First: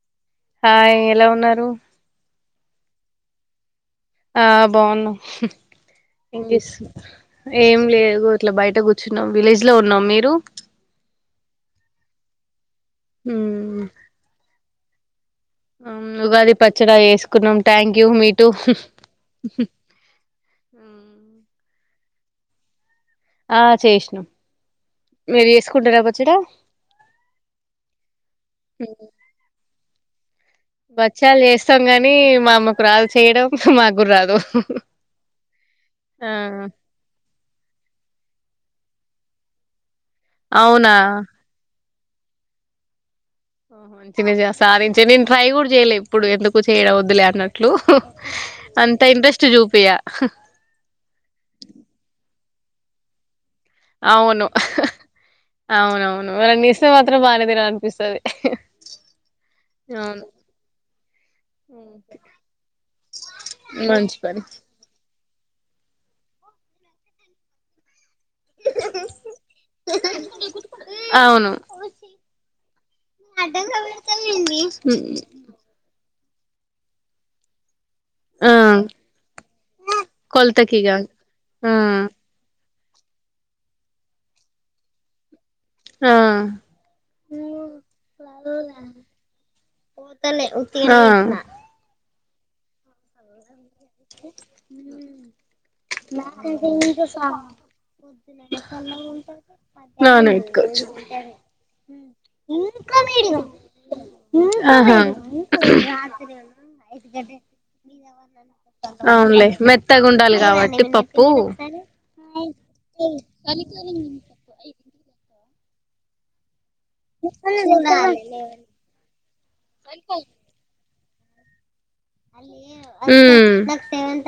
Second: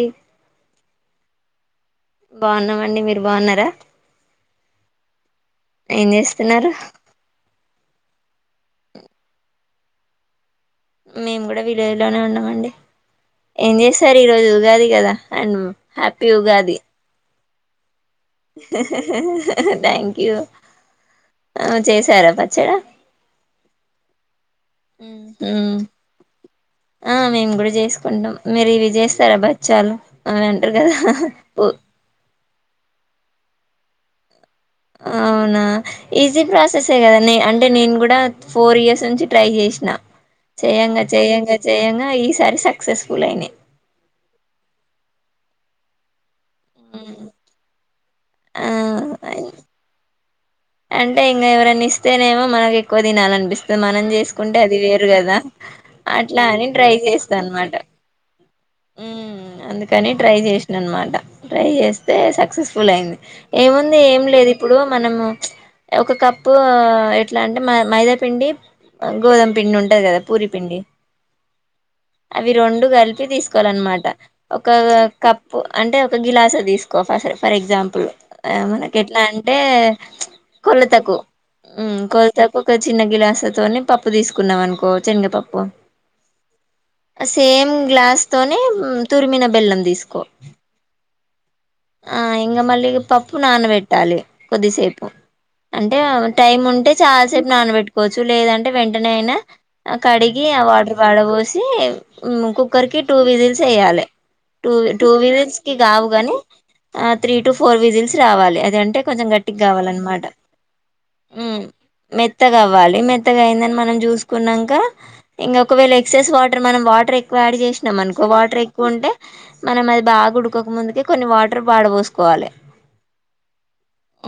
ఇ hi ఎలా ఉన్నారు బాగున్నామండి మీరు బాగున్నారా ఆ బాగున్నామ్ ఏం చేస్తున్నారు ఇంగ్లీష్ ఏం లేదు ఇట్లా బయట కూర్చున్నాం విలేజ్ లో ఉన్నాం మీరు మేము కూడా విలేజ్ లోనే ఉన్నామండి ఏం మ్మ్. చేసారు ఈ రోజు ఉగాది కదా అండ్ హ్యాపీ ఉగాది కున్నం thank you me too thank you ఆ చేశారా పచ్చడా ఆ చేసినాం మీరు చేసుకుంటారా పచ్చడా ఆ మేము కూడా చేసుకుంటాం మీరు ఇవి చేస్తారా బచ్చాలు అవి అంటారు కదా బచ్చలు చేస్తాం గాని మా అమ్మ రాదు చేయడం మాక్కూడా రాదు అవునా ఆ ఈజీ ప్రాసెసే కదండీ అంటే నేను కూడా ఫోర్ ఇయర్స్ నుంచి ట్రై చేసిన అవునా చేయంగా చేయంగా చేయ్యంగా ఈ సారి సక్సెస్ ఫులైనాయ్ సాధించావ్ నేను ట్రై కూడా చేయలే ఎప్పుడు ఎందుకు చేయడం వద్దులే అన్నట్లు అంత ఆ ఇంంట్రెస్ట్ జూపియా. స అంటే ఇంగ ఎవరన్నిస్తేనేమో, మనకు ఎక్కువ తినాలనిపిస్ తె మనం అవును చేసుకుంటే అది వేరు కదా, అవునవును అట్లా అని ఎవరన్నా ఇస్తే ట్రై మాత్రం బానే చేస్తాన్నమాట. తినాలనిపిస్తది ఉమ్, అందుకని అవును ట్రై చేసిన అనమాట. ట్రై చేస్తే సక్సెస్ఫుల్ అయింది. ఏముంది మంచి ఏం పని లేదు ఇప్పుడు మన్ ము ఒక కప్పూ ఎట్లాంటె, మై మైదా పిండి, గోధుమ పిండి ఉంటది కదా పూరి పిండి. అవును అవి రెండు కలిపి తీస్ కోవాలనమాట, ఒక కప్పు అంటే ఒక గిలాస తీసుకో ఫస్, ఫర్ ఎగ్జాంప్ ప్పు ఆ మనకెట్లా అంటే? కొలతకి కాదు కొలతకు ఆ ఉమ్, కొలతకు తొ చిన్న గిలాసతోని పప్పు తీసుకున్నాం అనుకో, చనిగపప్ ఆ అ సేమ్ గ్లాస్ కొన్ని తురిమిన బెల్లం తీసుకో. ఆ ఆ ఇంగ మళ్ళి ఇగ, పప్పు నానబెట్ ట్టాలి కొద్దిసేపు అంటే, టైం ఉంటే చాలాసేపు నానబెట్టుకొచ్చు. లేదంటే వెంటనే ఐన నాన కడిగి ఆ పెట్టుకోవచ్చు వాటర్ పాడబోసి, ఉమ్ కుక్కర్ కి టూ విజిల్స్ ఏయాలె. టూ వి ఆహా టూ విజిల్స్ కి గావు గని, త్రీ టు ఫోర్ విజిల్స్ రావాలే. అద్ లేదంటే కొంచెం అవునులే మెత్తగా గట్టిగ్గావాలన్నమాట. ఉండాలి కాబట్టి పప్పు ఉమ్ మెత్తగ అవ్వాలి, మెత్తగా అయిందని మనం చూసుకున్నాంకా ఇంగ ఒకవేళ ఎక్సైస్ వాట్ టర్ మనం వాటర్ ఎక్వ యాడ్ చేస్ మనుకో వాటర్ ఎక్కువ ఉంటే, మనం అది బాగా ఉడుకక ముందుకే కొన్ని వాటర్ ప్ పాడపోసుకోవాలె, మ్మ్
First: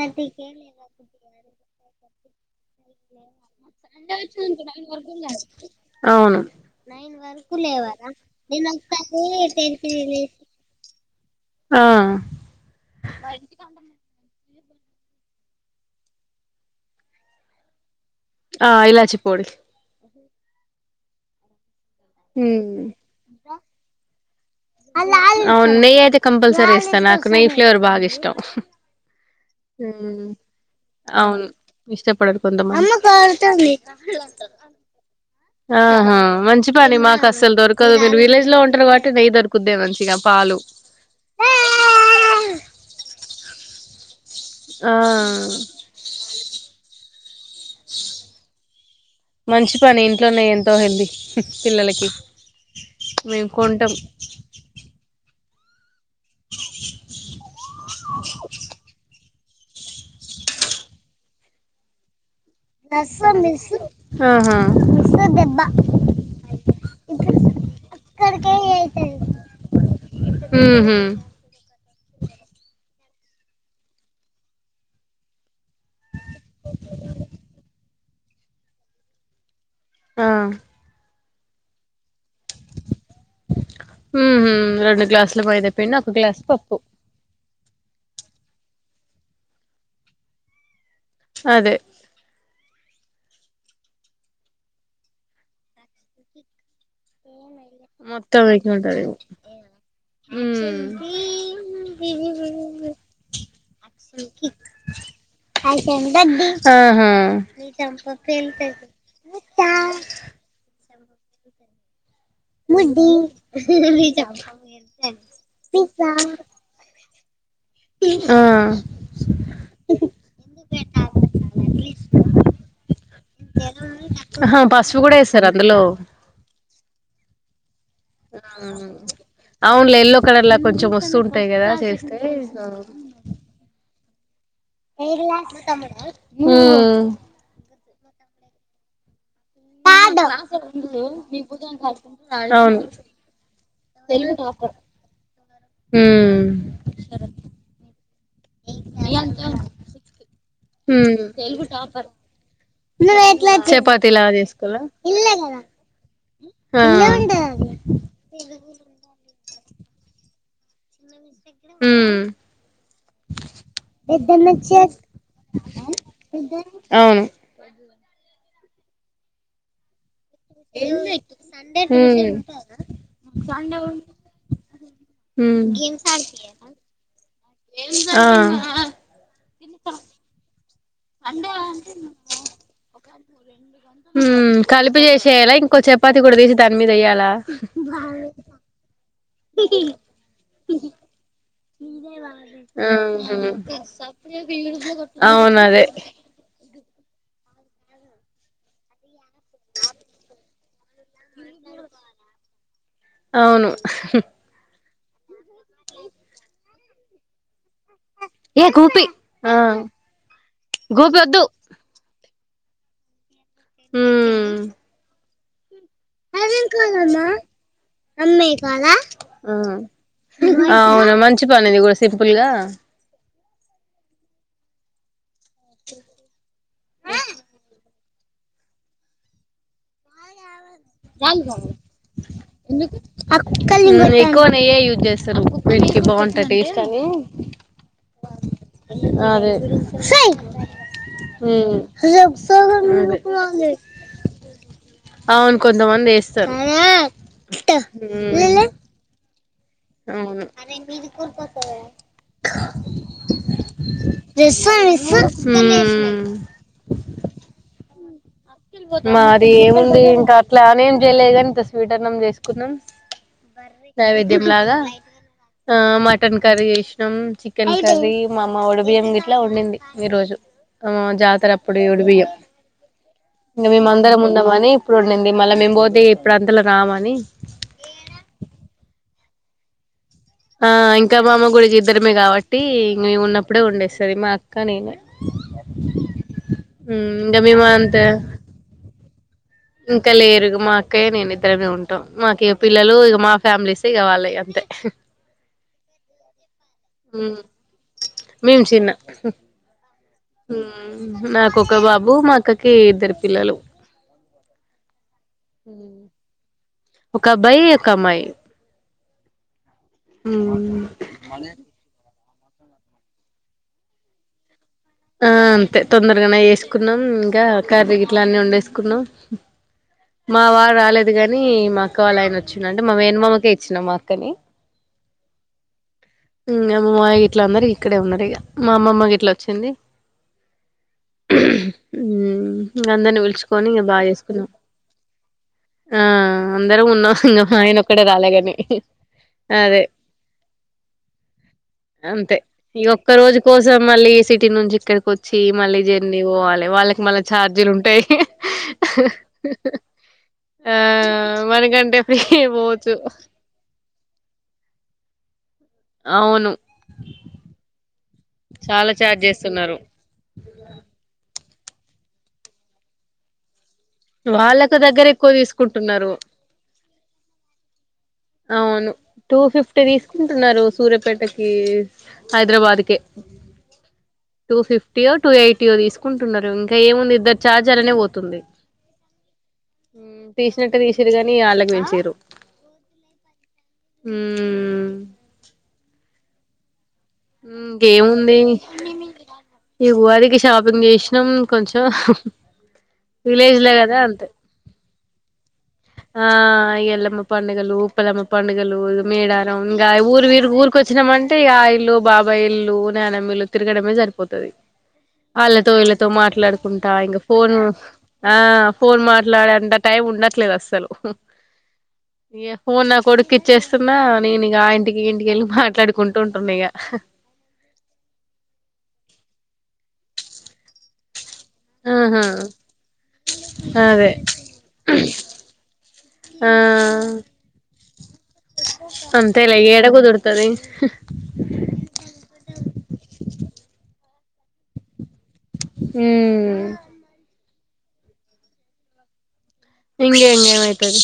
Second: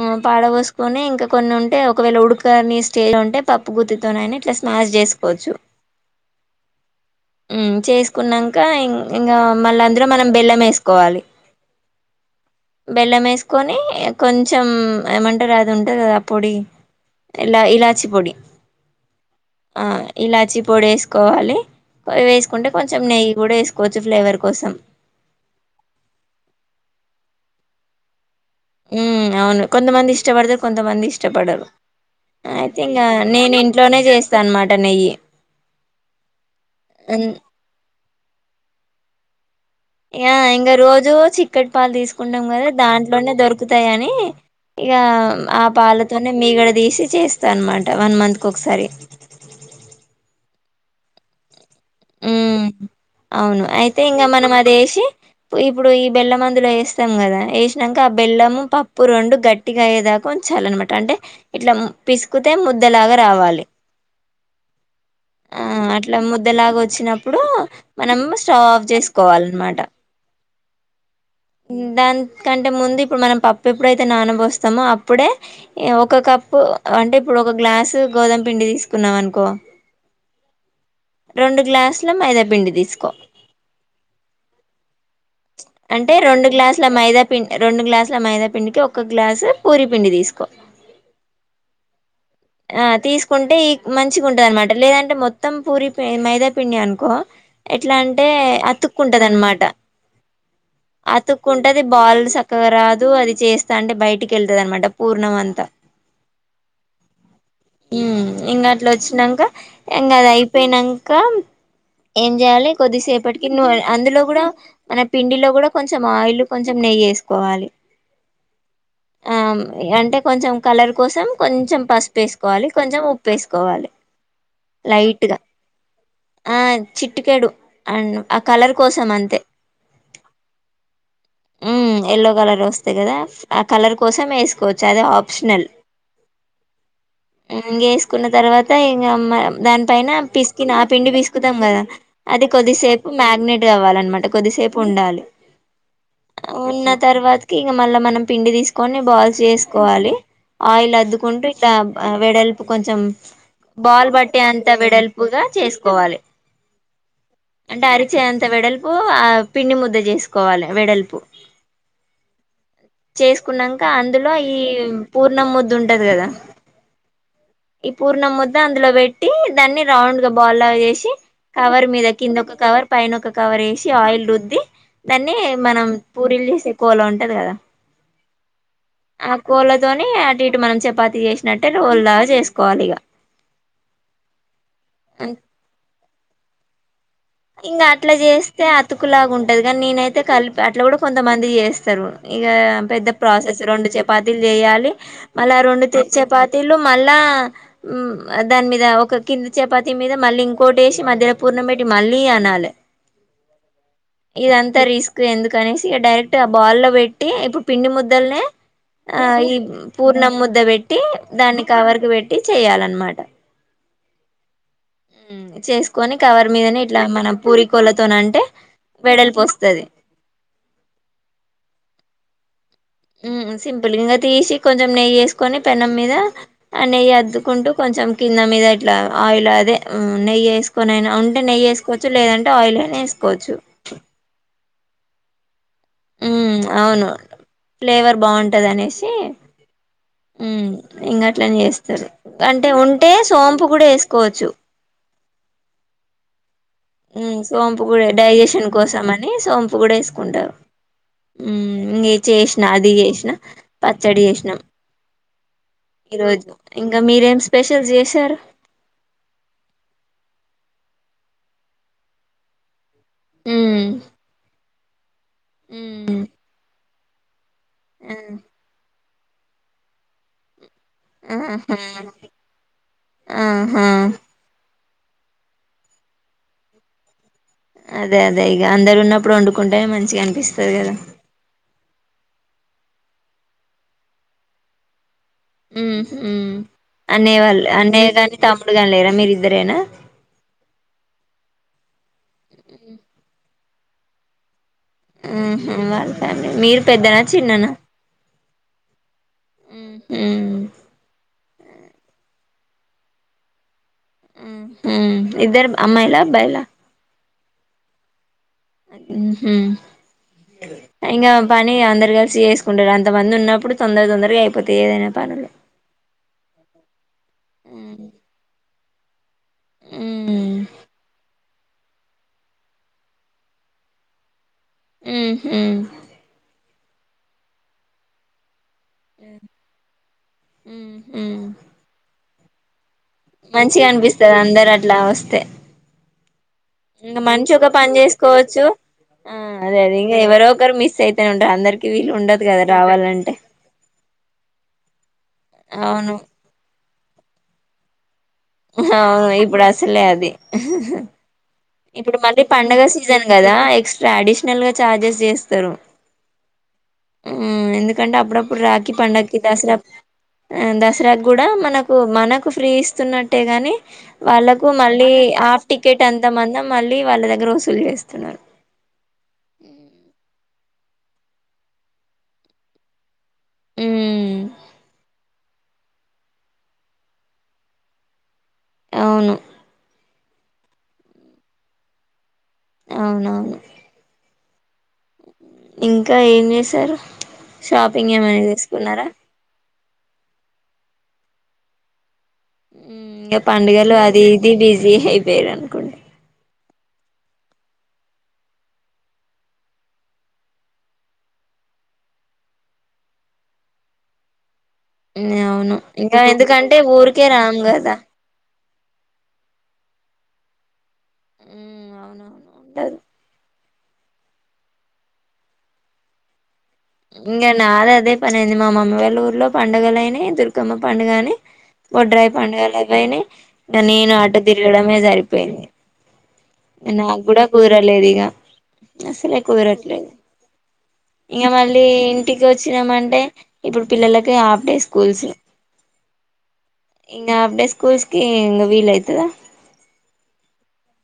ఉమ్ పాడపోసుకని ఇంక కొన్ని ఉంటే ఒక్ ఒకవేళ ఉడుకు ఇట్లా స్మాష్ చేసుకోవచ్చు అవును. కున్నంకా ఇన్ ఇంగా, మళ్ళ అందులో మనం బెల్లమేసుకోవాలి. ఆ బెల్లమేసుకొని కొన్ చెం ఏమంటరు అది ఉంటుంది కదా పొడి, ఇలా, ఇలాచ్ ఆ, ఇలాచి పోడి. ఇలాచి పొడేసుకోవాలి. కొదిగేసుకుంటే అవును, నెయ్యి అయితే కంపల్సరీ ఏస్తా. నాకు నెయి ఫు ఫ్లేవర్ బాగిష్టం. ఉ అవును కొంతమంది ఇష్టపడితే కొంతమంది అవును ఇష్టపడరు ఇష్టపడరు అయితే ఇంకా నేను కొంతమంది ఇంట్లోనే చేస్తా అనమాట నెయ్యి ఆహా మంచి పని మాకు ఉమ్, అస్సలు దొరకు మీరు విలేజ్ లో ఉంటన్నారు కాట్టి నెయ్యి దొ ఇగ ఇంకా రోజు చిక్కటి పాలు తీసుకుంటాం కదా దాంట్లోనే దొరుకుంది అంతేగాని ఇగ ఆ ఆ పాలతోనే మీగడ తీసి చేస్తా అనమాట వన్ మంత్కి ఒకసారి సో హెల్తి ఉ అవును కొంటాం అయితే ఇంకా మనం అది ఏసి ఇప్పుడు ఈ బెల్లం అందులో వేస్తాం కదా వేసినాక ఆ బెల్లం పప్పు రెండు గట్టిగా అయ్యేదాకా ఉంచాలనమాట అంటే ఇట్లా పిస్ తక్కితే ముద్దలాగా రావాలి ఆహా ఆ అట్లా ముద్దలాగా వ నప్పుడు మనం స్టవ్ ఆఫ్ చేసుకోవాలన్నమాట ఉహు దానికంటే ముందు ఇప్పుడు మనం పప్పు ఎప్పుడయితే నానబోస్తామో అప్పుడే ఏ ఓ ఒక కప్పు అంటే ఇప్పుడు ఒక గ్లాస్ గోధమ పిండి తీసుకున్నాం అనుకో ఆ రొండు గ్లాసుల మైదా పిండి తీసుకో హ్ మ్ రెం అంటే రొండు గ్లాసుల మైదా పిండి రొండు గ్లాసుల మైదా పిండికి ఒక గ్లాసు పూరి పిండి తీసుకో అదే ఆ తీసుకుంటే ఈ మంచిగా ఉంటది అన్నమాట లేదంటే మొత్తం పూరి మైదా పిండి అనుకు కో ఎట్లా అంటే మొత్తం ఎట్లుంటదేమో అతుక్కుంటదన్నమాట అతుక్కుంటది బాల్ సక్కగా రాదు అది చేస్తా అంటే బయటికి ఎళ్తది అన్నమాట పూర్ణం అంతా ఆహా హ్ ఇంకా అట్లా వచ్చినాక ఇంకా అది అయిపోయిన నంక ఏం జెయాలి కొద్దిసేపటికి నువ్వు అందులో కూడా పిండి లో గుడా కొంచం ఆయిల్ కొంచం నెయి ఏసి కోవాలి ఆ ఆ అంటే కొంచం కలర్ కోసం కొంచ కొంచం పసుపేస్కోవాలి కొంచం ఉప్ ఆ హ పసుపు గుడా వేస్తారా అందులో చిటికెడు అండ్ ఆ కలర్ కోసం అంతే ఇట్లా ఎల్లో కలర్లొ కొంచం వస్తూంటాయి కదా ఉమ్ చేస్తే దాని కోసం ఏసు హ్ కున్న తర్వాత ఇగ అమ్మన్ దాని పైన పిసికిని ఆ పిండి పిసుకుతాం కదా అది అవును కొద్దిసేపు మ్యాగ్నేట్ అవ్వాలన్నమాట కొద్దిసేపు ఉండాలి ఉమ్ ఉన్న తర్వాతకి ఇగ మళ్ళా మనం పిండి తీసుకొని బాల్స్ చేసుకోవాలి ఆయిల్ ఉమ్ అద్దుకుంటూ ఇట్లా వెడల్పు కొంచెం బాల్ చపాతీలా పట్టే అంత చేసుకోవాల వెడల్పుగా చేసుకోవాలి. ఆ ఉమ్ అవును అంటే అరిచేయ్ అంత వెడల్పు పిండి ముద్ద చేసుకోవాలె వెడల్పు చేసుకున్నక అందులో ఈ పూర్ణం ముద్ద ఉంటది కదా ఈ పూర్ణంముద్ద అందులో పెట్టి దాన్ని రౌండ్ బాల్ లాగా చేసి ఉమ్ కవర్ మీద కింద ఉమ్ ఒక కవర్ పైన ఒక కవర్ వేసి ఆయిల్ రుద్ది దాన్ని మనం పూరీలు చేసే కోలా ఉంటాది కదా ఆ ఆ కోలతోని అంటూ ఇటూ మనం చెప్ ఇక హ్మ్ కలిపి చేసేయలా ఇంకోసేపు చపాతి కూడా తీసి దాని మీద ఎయ్యాలి ఇంకా అట్లా చేస్తే అతుకు లాగా ఉం ఇగ నేనయితే కలిపి అట్లా కూడా కొంతమంది చేస్తారు ఇగ పెద్ద ప్రాసెస్ రెండు చపాతీలు చేయాలి మళ్ళ అవును అదే రెండు చపాతీలు మళ్ళా దాని మీద ఒక కింది చపాతి మీద మళ్ళీ ఇంకోటి ఎసీ మధ్యలో పూర్ణం బెట్టి మళ్ళీ అనాలే అవును ఇదంతా రిస్క్ ఎందుకనేసి ఇక డైరెక్ట్ గా ఆ బాల్లో పెట్టి పిండి ముద్దనే ఏ గోపి ఆ ఈ పూర్ణం ముద్ద పెట్టి గోపి వద్దు దాన్ని కవర్కి పెట్టి టి చేయాలన్నమాట మ్మ్ ఉ చేసుక్ అ అంటే వెడల్పు వస్తది అవునా మంచి పని ఇది కూడా సింపుల్గా సింపుల్ ఇంకా తీసి కొంచం నెయ్యి ఏసి కొని పెనం మీద ఆ నెయ్యి అద్దుకుంటూ కొంచెం కింద మీద ఇట్లా ఆయిల్ అదే నెయ్యి ఎస్ కొనైనా ఉంటే నెయ్యి ఎసుకోవచ్చు లేదంటే ఆయిల్ అయిన వేసుకోవచ్చు ఏఐ యూజ్ చేస్తారు వెనకి బాగుంటాది టేస్ట్ అని అవును ఫ్లేవర్ బాగుంటది అనేసి అదే ఉ ఇంగ అట్లనే చేస్తారు అదే అంటే ఉంటే సోంపు కూడా వేసుకోవచ్చు అవును కొంతమంది వేస్తారు సోంపు కూడా డైజెషన్ కోసం అని నీ సోంప్ ఇంగ ఇది చేసిన అది చేసిన ఉహు ఈ రోజు ఇంకా మీరేం స్పెషల్ చేసి తరు మరి ఏముంది ఇంకా అట్లా అని ఏం చేయలేదు కానీ ఇంత స్వీట్ అన్నం చేసుకున్నాం మ్మ్ నైవేద్యంలాగా ఆ మ్మ్ మటన్ కర్రీ ఇష్ నమ్ చి ఒక్క కది ఆ మామ ఒడిబియ్యం ఇట్లా ఉండింది ఈ రోజు ఆ ఆహా జాతర అప్పుడు ఒడిబియ్యం ఇగా ఆహా మేమందరం ఉన్నాం అ ఇప్పుడు ఉండుంది మళ్ళీ మేము పోతే ఇప్పుడు అంతలో రామని అదే అదే ఇగ అందరు ఉన్నప్పుడు వండుకుంటే మంచి ఆ ఇంకా మామ గుడికి ఇద్దరమే కాబట్టి ఉన్నప్పుడే ఉండేస్తుంది మా అక్క నేను ఉహు అనే ఇంకా మేము వాళ్ళు అంత అన్నయ్య కాని తమ్ముడు కాని లేరా మిరి ఇంకా లేరుగు మా అక్కయ నేను ఇద్దరమే ఉన్ మాకి పిల్లలు ఇగ మా ఫ్యామిలీస్ కావాలి అంతే ఆ వాళ్ళ ఫ్యామిలీ మీరు పెద్దనా చిన్ననా ఉ ఉహు నాకు ఒక ఒక్క బాబు మా అక్కకి ఇద్దరు పిల్లలు ఇద్దరు అమ్మాయిలా, అబ్బాయిలా ఒక అబ్బాయి ఒక అమ్మాయి ఉహు ఇంగా పని అందరు కలిసి చేసుకుంటరు అంత మంది ఉన్నప్పుడు తొందర తొందరగా అయి ఆ అంతే తొందరగానే చేసుకున్నాం ఇంకా కర్రి ఉమ్ గిట్లా అన్నీ వండేసు కున్నం మా వారు రాలేదు కని అక్క వాళ్ళ ఆయన వచ్చి అంటే మా మేనమామకే ఇచ్చినాం మా అక్కని హు హు మా మామయ్య గిట్ల అందరు ఈ ఇక్కడే ఉన్నారు ఇగ మా అమమ్మకి గిట్ల అచ్చింది ఉ ఉ మంచిగా అనిపిస్తది అందరు అట్లా వస్తే ఆ అందరం ఉన్నాం ఇంకా ఇంక మా మంచోక ఒక ఆయన పని ఒక్కడే రాలేగాని చేసుకోవచ్చు ఆ అదే అది ఇంకా ఎవరో ఒకరు మిస్ అయితనే ఉంటారు అందరికి వీలు అంతే ఉండదు కదా ఈ రావాలంటే ఇడ కొచ్చి మళ్ళీ అవును జర్నీ వోవాలే వాళ్ళకి మళ్ళ ఛార్జీలు ఉంటయి అవును ఇప్పుడు అసలే అది ఆ మనకంటే ఇప్పుడు ఫ్రీ మళ్ళీ పండుగ పోవచ్చు సీజన్ కదా ఎక్స్ట్రా అడిషనల్ గా చార్జెస్ చేస్తారు అవును కంటే అప్పుడప్పుడు చాలా రాకీ చార్జ్ పండక్కి దసర చేస్తున్నారు అప్ ఆ దసరాకు కూడా మనకు మనకు ఫ్రీ ఇస్తున్నట్టే కని వాళ్ళకు దగ్గర మళ్ళీ ఎక్కువ హాఫ్ టికెట్ తీసుకుంటున్నారు అం మళ్ళీ వాళ్ళ దగ్గర వసూలు చేస్ అవును టూ ఫిఫ్టీ తీసుకుంటున్నరు సూర్యపేటకి హైదరాబాద్ కె మ్మ్ టు ఫిఫ్టీ యో టు ఎయి టియో తీసుకుంటున్నరు ఇంకా ఏముంది ఇద్దరు ఛార్జ్ అల్లనే పోతుంది అవును తీసినట్టే తీసిరుకని అల్లకు పెంచిరు అవునవును ఉ ఇంకా ఏం చేసారు ఇంకేముంది ఈ ఉగాదికి షాపింగ్ చేసినాం కొంచెం ఇంకా విలేజ్ లో కదా పండుగలు అది అంతే ఇది బిజీ అయిపోయారు అనుకోండి ఆ ఎల్లమ్మ పండుగలు ఉప్పలమ్మ పండుగలు, మేడారం ఇంకా ఊరు వేర్ ఊరికొచ్చినామంటే ఆ ఇల్లు బాబాయిల్లు, నానమిల్లు తిరగడమే సరిపోతది వాళ్ళతో అవును వీళ్ళతో ఇంకా ఎందుకంటే మాట్లాడుకుంటా ఇంకా ఊరికే ఫోను రాము కదా ఆ ఫోన్ మాట్లాడెంత టైం ఉండట్లేదు అస్సలు ఇగ అవునవును ఫోనా ఉండదు కొడుకిచ్చెస్ తున్నా నేను ఇగ ఆ ఇంటికి ఈ ఇంటికెళ్ళి మాట్లాడుకుంటూ ఉంటున్న ఇక ఇంక నాదదే పనే ఉంది మా మమ్మీ వాళ్ళూర్లో పండగలైనాయ్ దుర్గమ్మ పండుగని ఆహా బొడ్రాయి పండుగలు అయిపోయినాయ్ అదే నేను ఆట తిరగడమే సరిపోయింది అ నా క్కూడ కుదరలేదు ఇగ అసలే అంతేలే ఏడ కుదరట్లేదు కుదురుతది ఇక మళ్ళీ ఇంటికి వచ్చినామంటే ఇప్పుడు పిల్లలకి హాఫ్ డే స్కూల్స్ మ్మ్ కూస్కి ఇంక వీలయితదా ఇంకేమ్ ఏమైతది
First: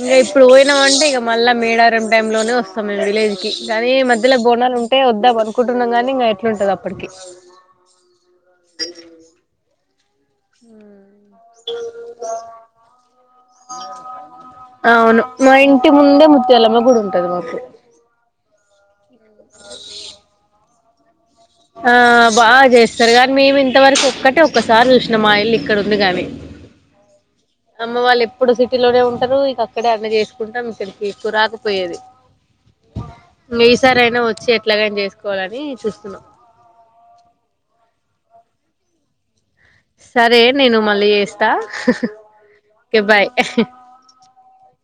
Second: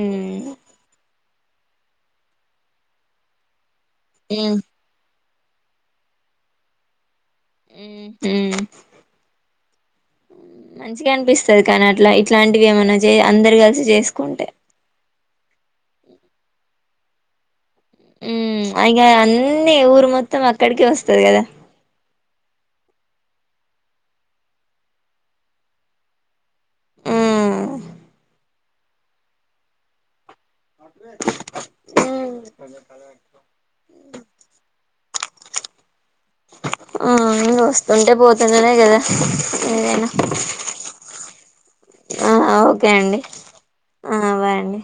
ఇంక ఇప్పుడు పోయినావంటే ఇగ మళ్ళా మేడారం టైమ్ లోనే వస్తామ్ మేమ్ విలేజ్కి కానీ మధ్యలో బోనాలు ఉంటే వద్దాం అను నుకుంటున్నాం కానీ ఇంకా ఎట్లుంటదో అప్పటికి హ్మ్ హ్మ్ మ్మ్ మం చే అందరు కలిసి చేసుకుంటే అవును మా ఇంటి ముందే ముత్యాలమ్మ గుడి ఉం మ్మ్ అయి ఇకా అన్నీ ఊరు మొత్తం అక్కడికే వస్తా స్తది గదా ఆ బాగా చేస్తారు కానీ మేము ఇంతవరకు ఒక్కటే ఒక్కసారి చూసినాం మాఇల్లు ఇక్కడ ఉంది గాని అమ్మ వాళ్ళు ఎప్పుడు సిటీలోనే ఉంటరు ఇక అక్కడే అన్ని చేస్ కుంటామ్ ఇక్కడికి ఎక్కు రాకపోయేది ఈసారైనా వచ్చి ఎట్లాగైనా చేసుకో కోవాలని చూస్తున్నాం ఆ వస్తుంటే పోతుంటేనే కదా ఏదైనా సరే నేను మళ్ళీ చేస్తా ఆ ఓకే అండి బాయ్ ఆ బాయ్ అండి